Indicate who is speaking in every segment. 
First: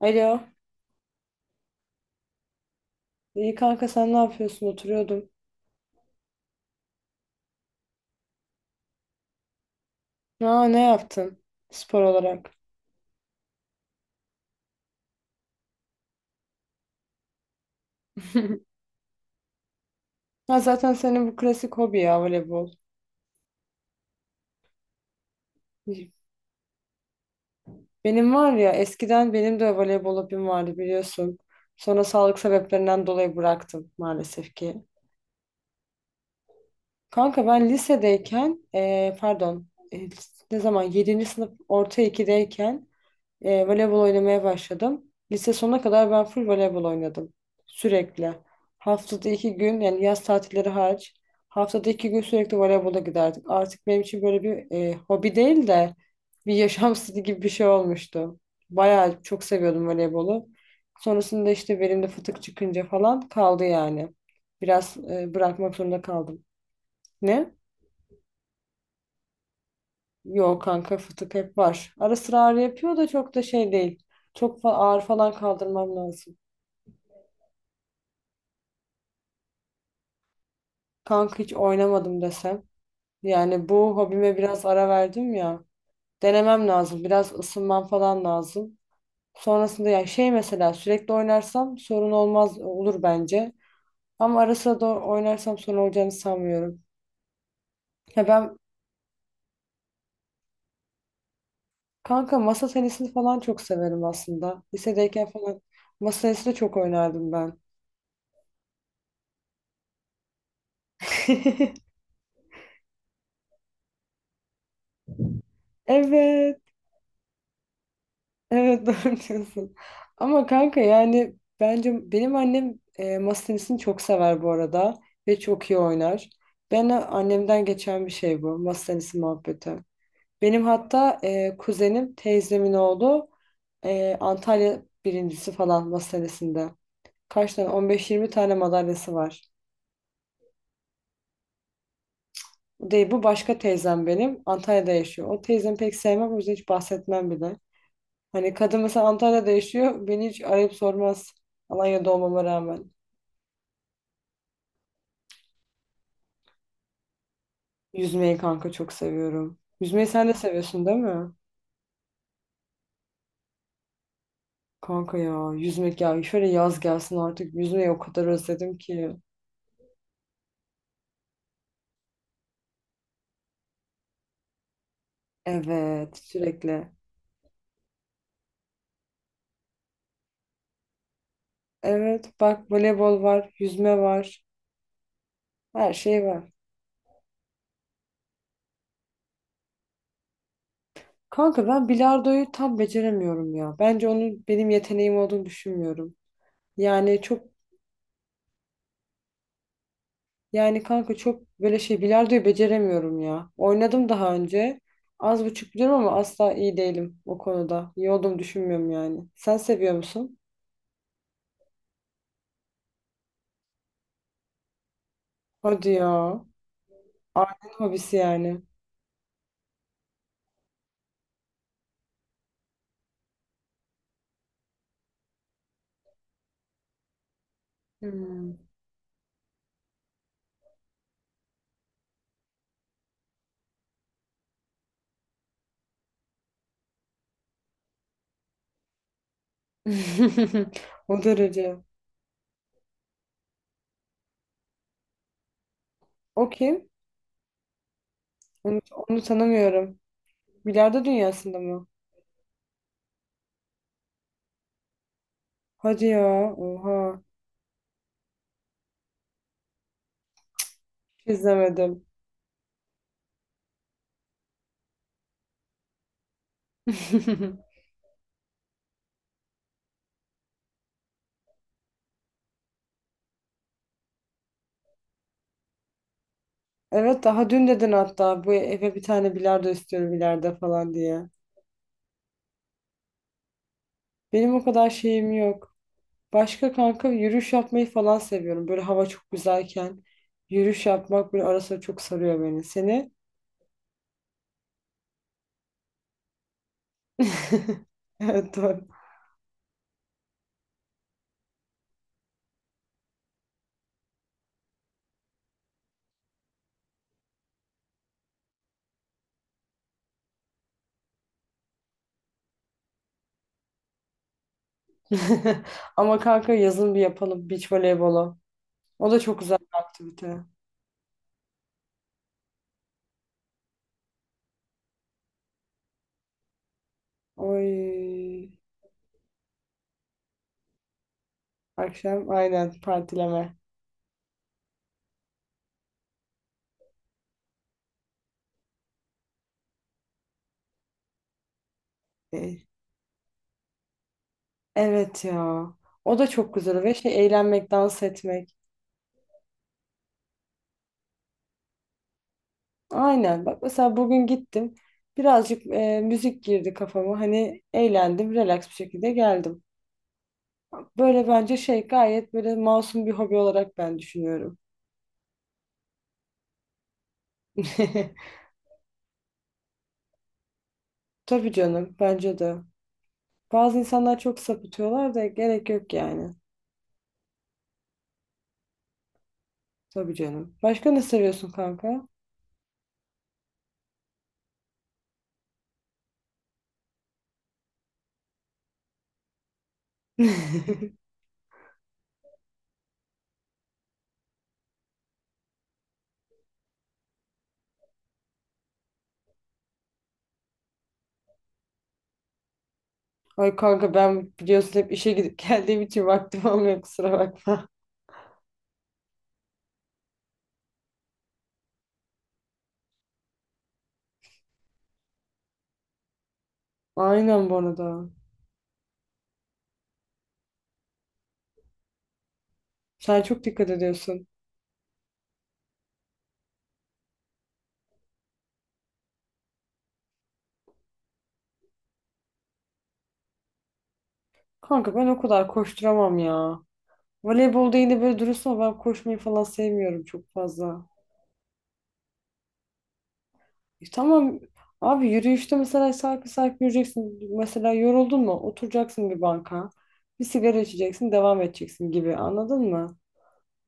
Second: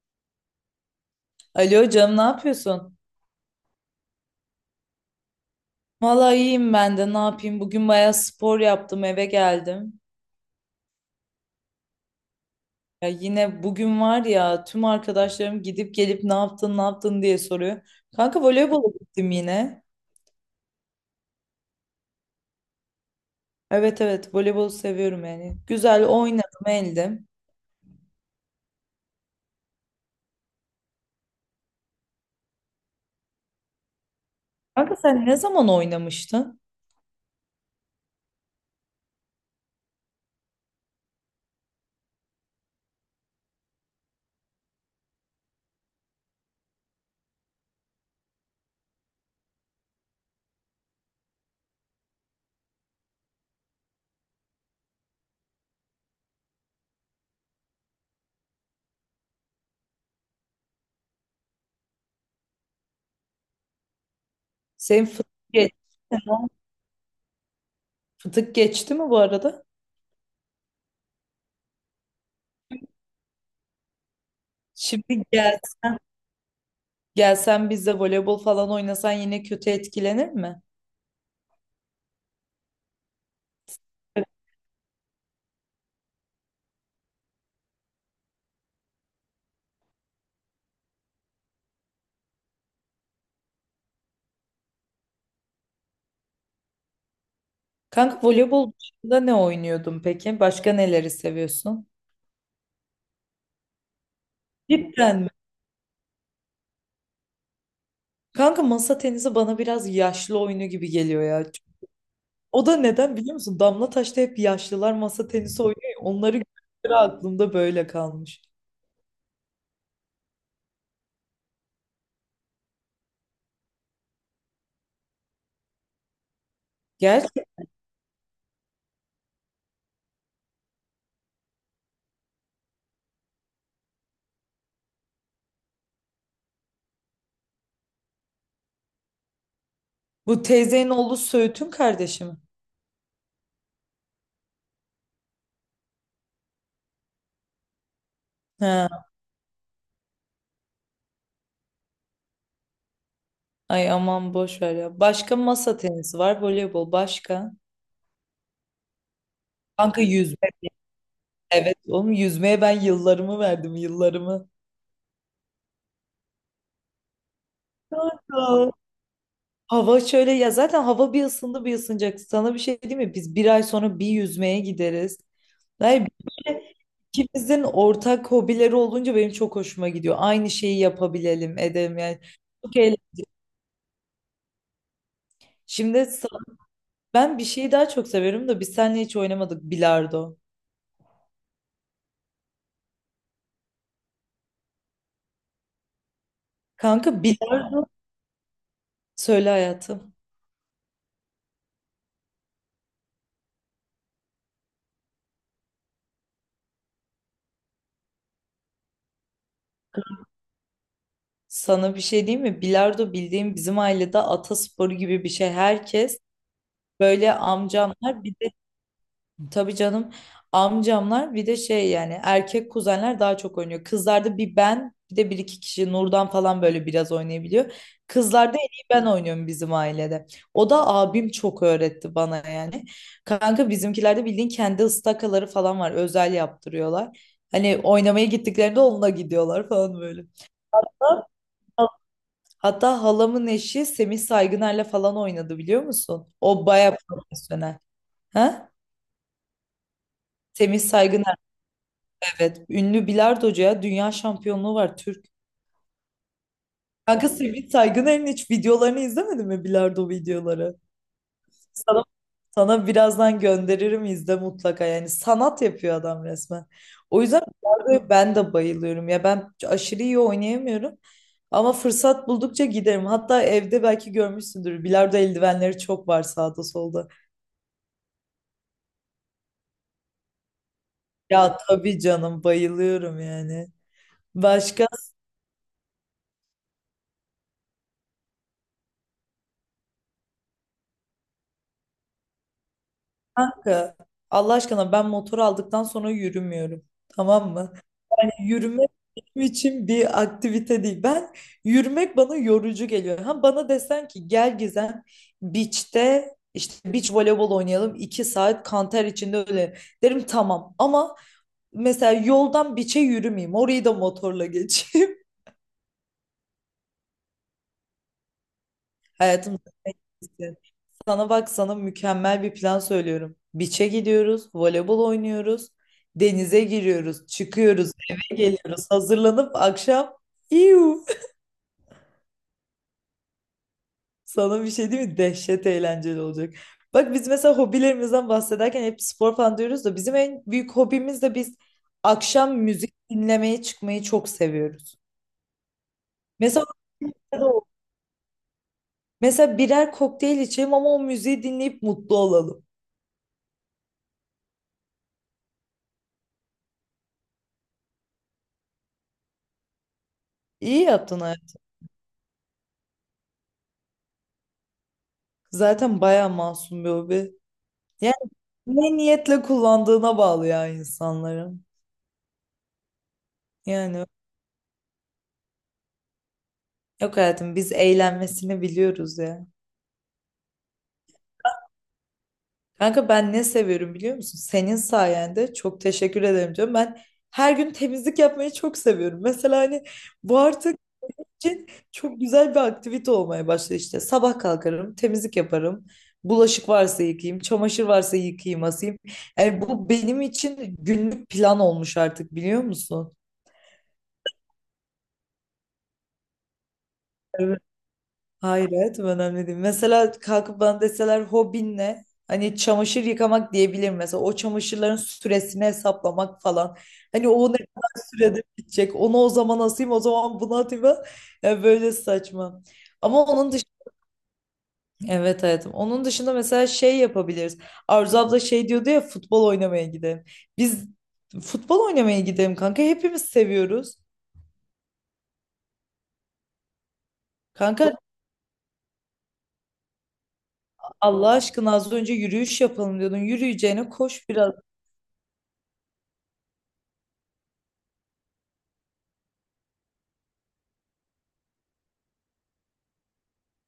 Speaker 1: Alo.
Speaker 2: Alo canım ne yapıyorsun?
Speaker 1: İyi kanka sen ne yapıyorsun? Oturuyordum.
Speaker 2: Vallahi iyiyim ben de ne yapayım? Bugün bayağı spor yaptım eve geldim.
Speaker 1: Aa, ne yaptın spor olarak?
Speaker 2: Ya yine bugün var ya tüm arkadaşlarım gidip gelip ne yaptın ne yaptın diye soruyor. Kanka voleybola gittim yine.
Speaker 1: Ha, zaten senin bu klasik hobi ya voleybol.
Speaker 2: Evet evet voleybolu seviyorum yani. Güzel oynadım eldim.
Speaker 1: Benim var ya eskiden benim de voleybol hobim vardı biliyorsun. Sonra sağlık sebeplerinden dolayı bıraktım maalesef ki.
Speaker 2: Kanka sen ne zaman oynamıştın?
Speaker 1: Kanka ben lisedeyken pardon, eee, ne zaman yedinci sınıf orta 2'deyken voleybol oynamaya başladım. Lise sonuna kadar ben full voleybol oynadım. Sürekli. Haftada 2 gün, yani yaz tatilleri hariç haftada 2 gün sürekli voleybola giderdik. Artık benim için böyle bir hobi değil de bir yaşam stili gibi bir şey olmuştu. Bayağı çok seviyordum voleybolu. Sonrasında işte belimde fıtık çıkınca falan kaldı yani. Biraz
Speaker 2: Senin fıtık, ge-
Speaker 1: bırakmak zorunda kaldım. Ne?
Speaker 2: fıtık geçti mi bu arada?
Speaker 1: Yok kanka, fıtık hep var. Ara sıra ağrı yapıyor da çok da şey değil. Çok ağır
Speaker 2: Şimdi
Speaker 1: falan
Speaker 2: gel.
Speaker 1: kaldırmam lazım.
Speaker 2: Gelsen biz de voleybol falan oynasan yine kötü etkilenir mi?
Speaker 1: Kanka hiç oynamadım desem. Yani bu hobime biraz ara verdim ya. Denemem lazım. Biraz ısınmam falan lazım. Sonrasında ya şey, mesela sürekli oynarsam sorun olmaz, olur bence. Ama ara sıra da oynarsam sorun olacağını sanmıyorum.
Speaker 2: Kanka
Speaker 1: Ya ben
Speaker 2: voleybol dışında ne oynuyordun peki? Başka neleri seviyorsun?
Speaker 1: kanka masa tenisini falan çok severim aslında.
Speaker 2: Cidden
Speaker 1: Lisedeyken
Speaker 2: mi?
Speaker 1: falan masa tenisi de çok oynardım ben.
Speaker 2: Kanka masa tenisi bana biraz yaşlı oyunu gibi geliyor ya. O da neden biliyor musun? Damla Taş'ta hep yaşlılar masa tenisi oynuyor ya, onları
Speaker 1: Evet.
Speaker 2: gördükleri aklımda böyle kalmış.
Speaker 1: Evet doğru diyorsun. Ama kanka yani bence benim annem masa tenisini çok sever bu arada ve çok iyi oynar. Ben
Speaker 2: Gel.
Speaker 1: annemden geçen bir şey bu masa tenisi muhabbeti. Benim hatta kuzenim, teyzemin oğlu, Antalya birincisi falan masa tenisinde. Kaç tane, 15-20 tane madalyası var.
Speaker 2: Bu teyzenin oğlu Söğüt'ün kardeşi mi?
Speaker 1: Bu değil, bu başka teyzem benim, Antalya'da yaşıyor. O teyzemi pek sevmem, o yüzden hiç bahsetmem bile. Hani kadın
Speaker 2: Ha,
Speaker 1: mesela Antalya'da yaşıyor, beni hiç arayıp sormaz. Alanya'da olmama rağmen.
Speaker 2: ay aman boş ver ya. Başka masa tenisi var, voleybol başka.
Speaker 1: Yüzmeyi kanka çok seviyorum.
Speaker 2: Kanka
Speaker 1: Yüzmeyi sen de
Speaker 2: yüzme.
Speaker 1: seviyorsun değil mi?
Speaker 2: Evet oğlum yüzmeye ben yıllarımı verdim yıllarımı.
Speaker 1: Kanka ya yüzmek ya. Şöyle yaz gelsin artık. Yüzmeyi o kadar
Speaker 2: Kanka.
Speaker 1: özledim ki.
Speaker 2: Hava şöyle ya, zaten hava bir ısındı bir ısınacak. Sana bir şey diyeyim mi? Biz bir ay sonra bir yüzmeye gideriz. Yani
Speaker 1: Evet,
Speaker 2: böyle
Speaker 1: sürekli.
Speaker 2: ikimizin ortak hobileri olunca benim çok hoşuma gidiyor. Aynı şeyi yapabilelim, edelim yani.
Speaker 1: Evet, bak
Speaker 2: Çok eğlen-
Speaker 1: voleybol var, yüzme var. Her
Speaker 2: Şimdi
Speaker 1: şey
Speaker 2: sa-
Speaker 1: var.
Speaker 2: ben bir şeyi daha çok severim de biz seninle hiç oynamadık bilardo.
Speaker 1: Kanka ben bilardoyu tam beceremiyorum ya. Bence onun benim yeteneğim olduğunu düşünmüyorum. Yani
Speaker 2: Kanka
Speaker 1: çok
Speaker 2: bilardo, söyle hayatım.
Speaker 1: Yani kanka çok böyle şey, bilardoyu beceremiyorum ya. Oynadım daha önce. Az buçuk biliyorum ama asla iyi değilim o konuda. İyi olduğumu düşünmüyorum yani. Sen seviyor musun?
Speaker 2: Sana bir şey diyeyim mi? Bilardo bildiğim bizim ailede atasporu gibi bir şey.
Speaker 1: Hadi ya.
Speaker 2: Herkes böyle
Speaker 1: Ailenin hobisi
Speaker 2: amcamlar bir de
Speaker 1: yani.
Speaker 2: tabii canım amcamlar bir de şey yani erkek kuzenler daha çok oynuyor. Kızlarda bir ben bir de bir iki kişi Nurdan falan böyle biraz oynayabiliyor. Kızlarda
Speaker 1: Hmm.
Speaker 2: en iyi ben oynuyorum bizim ailede. O da abim çok öğretti bana yani. Kanka bizimkilerde bildiğin kendi ıstakaları falan var. Özel yaptırıyorlar. Hani oynamaya gittiklerinde onunla gidiyorlar falan böyle.
Speaker 1: O
Speaker 2: Hatta
Speaker 1: derece.
Speaker 2: hatta halamın eşi Semih Saygıner'le falan oynadı biliyor musun?
Speaker 1: O
Speaker 2: O
Speaker 1: kim?
Speaker 2: baya profesyonel. Ha?
Speaker 1: Onu, onu tanımıyorum.
Speaker 2: Semih
Speaker 1: Bilardo
Speaker 2: Saygıner
Speaker 1: dünyasında mı?
Speaker 2: evet. Ünlü bilardocuya dünya şampiyonluğu var Türk.
Speaker 1: Hadi ya. Oha.
Speaker 2: Kanka Semih Saygıner'in hiç videolarını izlemedin mi, bilardo videoları?
Speaker 1: Hiç izlemedim.
Speaker 2: Sana, sana birazdan gönderirim, izle mutlaka, yani sanat yapıyor adam resmen. O yüzden bilardoya ben de bayılıyorum ya, ben aşırı iyi oynayamıyorum ama fırsat buldukça giderim. Hatta evde belki görmüşsündür, bilardo eldivenleri çok var sağda solda.
Speaker 1: Evet, daha dün dedin hatta, bu eve bir tane bilardo istiyorum ileride falan diye.
Speaker 2: Ya tabii canım, bayılıyorum yani.
Speaker 1: Benim o
Speaker 2: Başka
Speaker 1: kadar şeyim yok. Başka kanka yürüyüş yapmayı falan seviyorum. Böyle hava çok güzelken yürüyüş yapmak böyle arası çok sarıyor beni. Seni?
Speaker 2: kanka Allah aşkına ben motor aldıktan sonra yürümüyorum. Tamam mı? Yani
Speaker 1: Evet, doğru.
Speaker 2: yürümek benim için bir aktivite değil. Ben yürümek bana yorucu geliyor. Ha bana desen ki gel Gizem beach'te işte beach voleybol oynayalım, 2 saat kanter içinde, öyle derim tamam. Ama mesela yoldan beach'e yürümeyeyim. Orayı da motorla geçeyim.
Speaker 1: Ama kanka yazın bir yapalım beach voleybolu. O da çok güzel
Speaker 2: Hayatımda
Speaker 1: bir aktivite.
Speaker 2: sana bak, sana mükemmel bir plan söylüyorum. Beach'e gidiyoruz, voleybol oynuyoruz, denize giriyoruz, çıkıyoruz, eve
Speaker 1: Oy.
Speaker 2: geliyoruz, hazırlanıp akşam İyu.
Speaker 1: Akşam aynen partileme.
Speaker 2: Sana bir şey değil mi? Dehşet eğlenceli olacak. Bak biz mesela hobilerimizden bahsederken hep spor falan diyoruz da bizim en büyük hobimiz de biz akşam
Speaker 1: Değil.
Speaker 2: müzik dinlemeye çıkmayı çok seviyoruz.
Speaker 1: Evet ya. O da çok
Speaker 2: Mesela
Speaker 1: güzel ve şey,
Speaker 2: orada o-
Speaker 1: eğlenmek, dans etmek.
Speaker 2: mesela birer kokteyl içelim ama o müziği dinleyip mutlu olalım.
Speaker 1: Aynen. Bak mesela bugün gittim. Birazcık müzik girdi kafama. Hani eğlendim, relax bir şekilde geldim.
Speaker 2: İyi yaptın
Speaker 1: Böyle bence
Speaker 2: hayatım.
Speaker 1: şey, gayet böyle masum bir hobi olarak ben düşünüyorum.
Speaker 2: Zaten bayağı masum bir hobi. Ne niyetle kullandığına bağlı ya
Speaker 1: Tabii
Speaker 2: insanların.
Speaker 1: canım, bence de. Bazı
Speaker 2: Yani
Speaker 1: insanlar çok sapıtıyorlar da gerek yok yani.
Speaker 2: yok hayatım, biz eğlenmesini biliyoruz ya.
Speaker 1: Tabii canım. Başka ne seviyorsun kanka?
Speaker 2: Kanka ben ne seviyorum biliyor musun? Senin sayende, çok teşekkür ederim diyorum. Ben her gün temizlik yapmayı çok seviyorum. Mesela hani bu artık için çok güzel bir aktivite olmaya başladı işte. Sabah kalkarım, temizlik yaparım. Bulaşık varsa yıkayayım, çamaşır varsa yıkayayım, asayım. Yani bu benim için günlük plan olmuş artık, biliyor musun?
Speaker 1: Ay kanka, ben biliyorsun hep işe gidip geldiğim için vaktim olmuyor, kusura bakma.
Speaker 2: Hayır hayatım, önemli değil. Mesela kalkıp bana deseler hobin ne? Hani çamaşır yıkamak diyebilirim mesela. O çamaşırların süresini hesaplamak falan. Hani o
Speaker 1: Aynen bu
Speaker 2: ne kadar
Speaker 1: arada.
Speaker 2: sürede bitecek. Onu o zaman asayım, o zaman bunu atayım falan. Yani böyle saçma.
Speaker 1: Sen
Speaker 2: Ama
Speaker 1: çok
Speaker 2: onun dışında
Speaker 1: dikkat ediyorsun.
Speaker 2: evet hayatım. Onun dışında mesela şey yapabiliriz. Arzu abla şey diyordu ya, futbol oynamaya gidelim. Biz futbol oynamaya gidelim kanka. Hepimiz seviyoruz.
Speaker 1: Kanka ben o kadar koşturamam ya. Voleybolda
Speaker 2: Kanka
Speaker 1: yine böyle, dürüst ol, ben koşmayı falan sevmiyorum çok fazla.
Speaker 2: Allah aşkına az önce yürüyüş yapalım diyordun. Yürüyeceğine koş
Speaker 1: Tamam
Speaker 2: biraz.
Speaker 1: abi, yürüyüşte mesela sarkı sarkı yürüyeceksin. Mesela yoruldun mu? Oturacaksın bir banka. Bir sigara içeceksin, devam edeceksin gibi. Anladın mı?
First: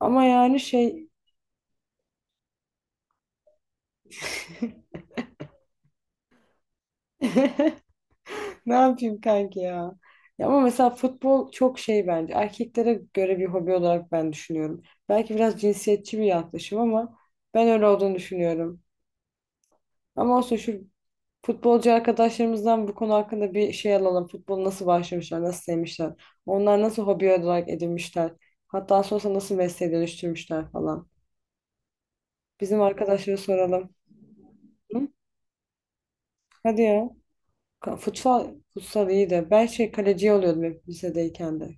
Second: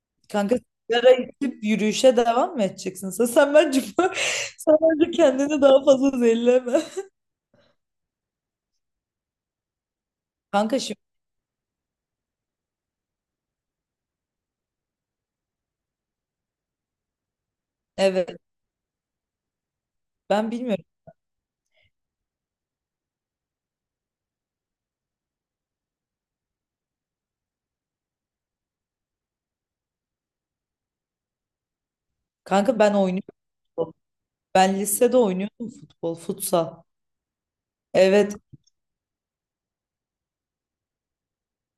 Speaker 1: Ama
Speaker 2: Kanka
Speaker 1: yani şey
Speaker 2: sigara içip yürüyüşe devam mı edeceksin? Sen bence sen bence kendini daha fazla zehirleme.
Speaker 1: ne yapayım kanki ya? Ya ama
Speaker 2: Kanka
Speaker 1: mesela
Speaker 2: şimdi
Speaker 1: futbol çok şey bence. Erkeklere göre bir hobi olarak ben düşünüyorum. Belki biraz cinsiyetçi bir yaklaşım ama ben öyle olduğunu
Speaker 2: evet,
Speaker 1: düşünüyorum. Ama
Speaker 2: ben
Speaker 1: olsun şu,
Speaker 2: bilmiyorum.
Speaker 1: futbolcu arkadaşlarımızdan bu konu hakkında bir şey alalım. Futbolu nasıl başlamışlar, nasıl sevmişler? Onlar nasıl hobi olarak edinmişler? Hatta sonrasında nasıl mesleğe dönüştürmüşler falan.
Speaker 2: Kanka
Speaker 1: Bizim
Speaker 2: ben
Speaker 1: arkadaşlara
Speaker 2: oynuyordum,
Speaker 1: soralım.
Speaker 2: ben
Speaker 1: Hı?
Speaker 2: lisede oynuyordum futbol,
Speaker 1: Hadi
Speaker 2: futsal.
Speaker 1: ya.
Speaker 2: Evet.
Speaker 1: Futsal, futsal iyi de. Ben şey kaleci oluyordum hep lisedeyken de.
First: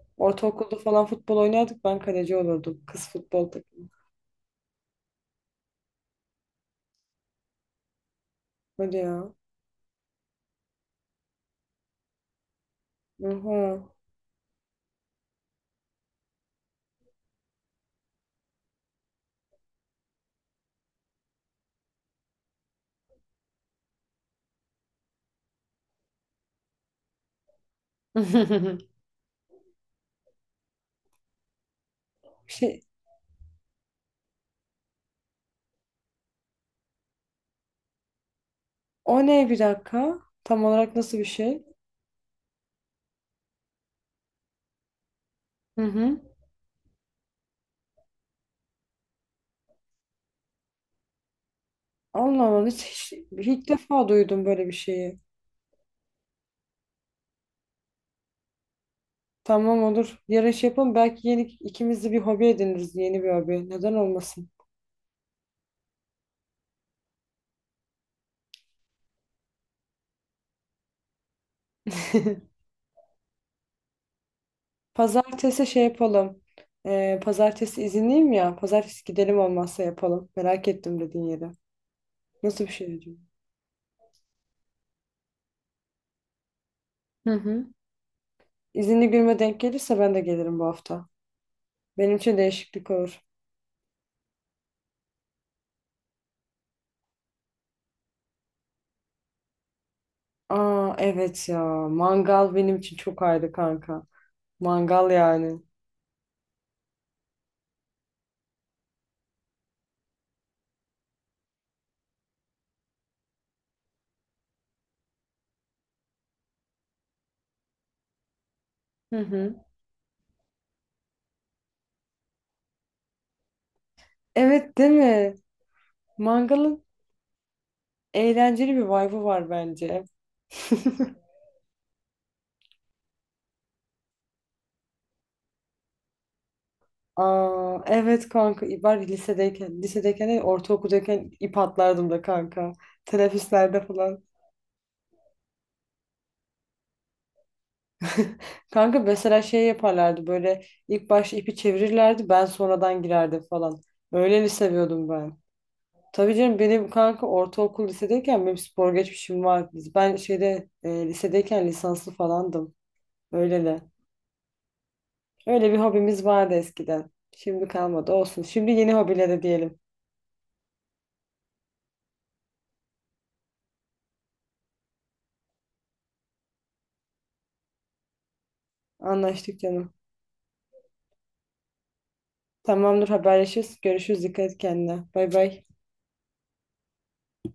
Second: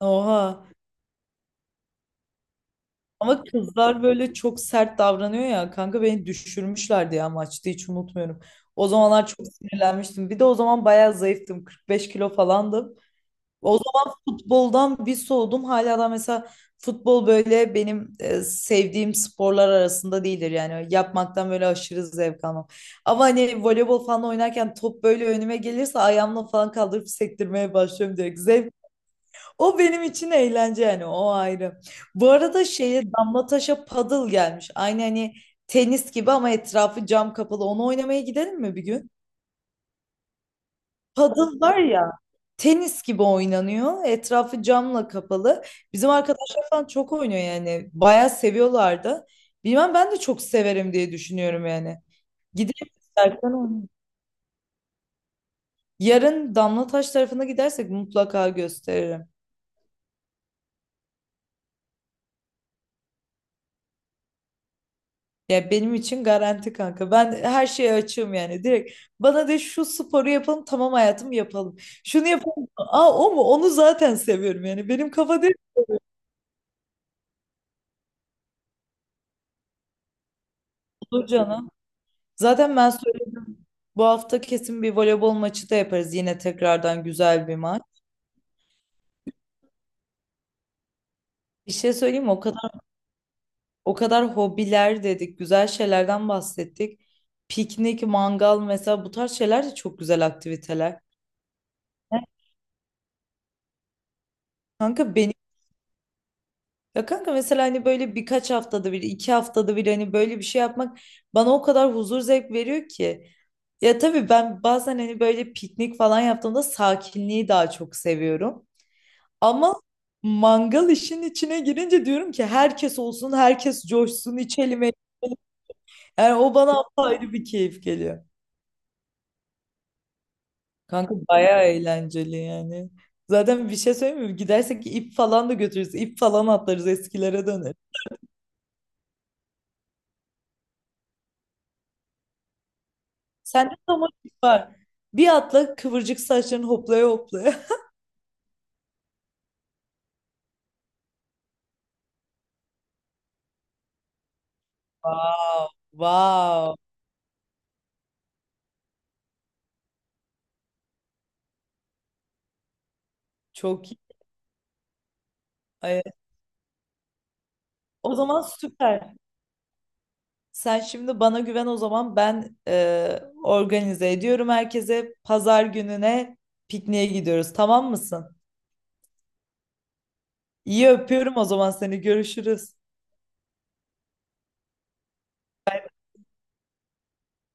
Speaker 2: Oha.
Speaker 1: Ortaokulda falan futbol oynardık. Ben kaleci olurdum. Kız
Speaker 2: Ama
Speaker 1: futbol takımı.
Speaker 2: kızlar böyle çok sert davranıyor ya. Kanka beni düşürmüşlerdi ya maçta, hiç unutmuyorum. O
Speaker 1: Hadi
Speaker 2: zamanlar
Speaker 1: ya.
Speaker 2: çok sinirlenmiştim. Bir de o zaman bayağı zayıftım. 45 kilo falandım. O
Speaker 1: Oha.
Speaker 2: zaman futboldan bir soğudum. Hala da mesela futbol böyle benim sevdiğim sporlar arasında değildir. Yani yapmaktan böyle aşırı zevk almam. Ama hani voleybol falan oynarken top böyle önüme gelirse ayağımla falan kaldırıp sektirmeye başlıyorum direkt. Zevk. O benim için eğlence yani, o ayrı. Bu arada
Speaker 1: Şey,
Speaker 2: şeye Damla Taş'a paddle gelmiş. Aynı hani tenis gibi ama etrafı cam kapalı. Onu oynamaya gidelim mi bir gün?
Speaker 1: o ne bir dakika? Tam olarak nasıl bir
Speaker 2: Padel
Speaker 1: şey?
Speaker 2: var ya, tenis gibi oynanıyor. Etrafı camla kapalı.
Speaker 1: Hı
Speaker 2: Bizim
Speaker 1: hı.
Speaker 2: arkadaşlar falan çok oynuyor yani. Bayağı seviyorlar da. Bilmem, ben de çok severim diye düşünüyorum yani.
Speaker 1: Allah Allah, hiç,
Speaker 2: Gidelim
Speaker 1: hiç-
Speaker 2: istersen
Speaker 1: ilk
Speaker 2: oynayalım.
Speaker 1: defa duydum böyle bir şeyi.
Speaker 2: Yarın Damlataş tarafına gidersek mutlaka gösteririm.
Speaker 1: Tamam, olur. Yarın şey yapalım. Belki yeni ikimiz de bir hobi ediniriz. Yeni bir hobi. Neden olmasın?
Speaker 2: Ya benim için garanti kanka. Ben her şeye açığım yani. Direkt bana de şu sporu yapalım, tamam hayatım yapalım. Şunu yapalım. Aa o mu? Onu zaten seviyorum yani. Benim kafa değil.
Speaker 1: Pazartesi şey yapalım. Pazartesi izinliyim ya. Pazartesi gidelim, olmazsa yapalım. Merak ettim dediğin
Speaker 2: Olur
Speaker 1: yere.
Speaker 2: canım.
Speaker 1: Nasıl bir
Speaker 2: Zaten
Speaker 1: şey
Speaker 2: ben
Speaker 1: acaba?
Speaker 2: söyledim. Bu hafta kesin bir voleybol maçı da yaparız. Yine tekrardan
Speaker 1: Hı
Speaker 2: güzel bir
Speaker 1: hı.
Speaker 2: maç.
Speaker 1: İzinli günüme denk gelirse ben de gelirim bu hafta.
Speaker 2: Bir şey
Speaker 1: Benim
Speaker 2: söyleyeyim mi?
Speaker 1: için
Speaker 2: O kadar
Speaker 1: değişiklik olur.
Speaker 2: o kadar hobiler dedik, güzel şeylerden bahsettik. Piknik, mangal mesela, bu tarz şeyler de çok güzel
Speaker 1: Aa
Speaker 2: aktiviteler.
Speaker 1: evet ya.
Speaker 2: Evet.
Speaker 1: Mangal benim için çok ayrı kanka. Mangal
Speaker 2: Kanka benim,
Speaker 1: yani.
Speaker 2: ya kanka mesela hani böyle birkaç haftada bir, 2 haftada bir hani böyle bir şey yapmak bana o kadar huzur zevk veriyor ki. Ya tabii ben bazen hani böyle piknik falan yaptığımda sakinliği daha çok seviyorum.
Speaker 1: Hı hı.
Speaker 2: Ama mangal işin içine girince diyorum ki herkes olsun, herkes coşsun,
Speaker 1: Evet
Speaker 2: içelim,
Speaker 1: değil mi?
Speaker 2: eğlenelim. Yani o
Speaker 1: Mangalın
Speaker 2: bana ayrı bir keyif geliyor.
Speaker 1: Eğlenceli bir vibe'ı var bence.
Speaker 2: Kanka bayağı eğlenceli yani. Zaten bir şey söyleyeyim mi? Gidersek ip falan da götürürüz. İp falan atlarız, eskilere döneriz.
Speaker 1: Aa, evet kanka ben lisedeyken, lisedeyken değil, ortaokuldayken ip atlardım da kanka.
Speaker 2: Sende
Speaker 1: Teneffüslerde
Speaker 2: tam o
Speaker 1: falan.
Speaker 2: ip var. Bir atla, kıvırcık saçların hoplaya hoplaya.
Speaker 1: Kanka mesela şey yaparlardı, böyle ilk başta ipi çevirirlerdi, ben sonradan girerdim falan. Öyle mi seviyordum ben?
Speaker 2: Wow,
Speaker 1: Tabii canım,
Speaker 2: wow.
Speaker 1: benim kanka ortaokul lisedeyken benim spor geçmişim var. Ben şeyde, lisedeyken lisanslı falandım. Öyle de.
Speaker 2: Çok iyi.
Speaker 1: Öyle bir
Speaker 2: Ay,
Speaker 1: hobimiz vardı eskiden. Şimdi kalmadı,
Speaker 2: o zaman
Speaker 1: olsun. Şimdi yeni
Speaker 2: süper.
Speaker 1: hobilere diyelim.
Speaker 2: Sen şimdi bana güven, o zaman ben organize ediyorum herkese. Pazar gününe pikniğe gidiyoruz, tamam mısın?
Speaker 1: Anlaştık canım.
Speaker 2: İyi, öpüyorum o zaman seni, görüşürüz.
Speaker 1: Tamamdır, haberleşiriz. Görüşürüz. Dikkat et kendine. Bay bay.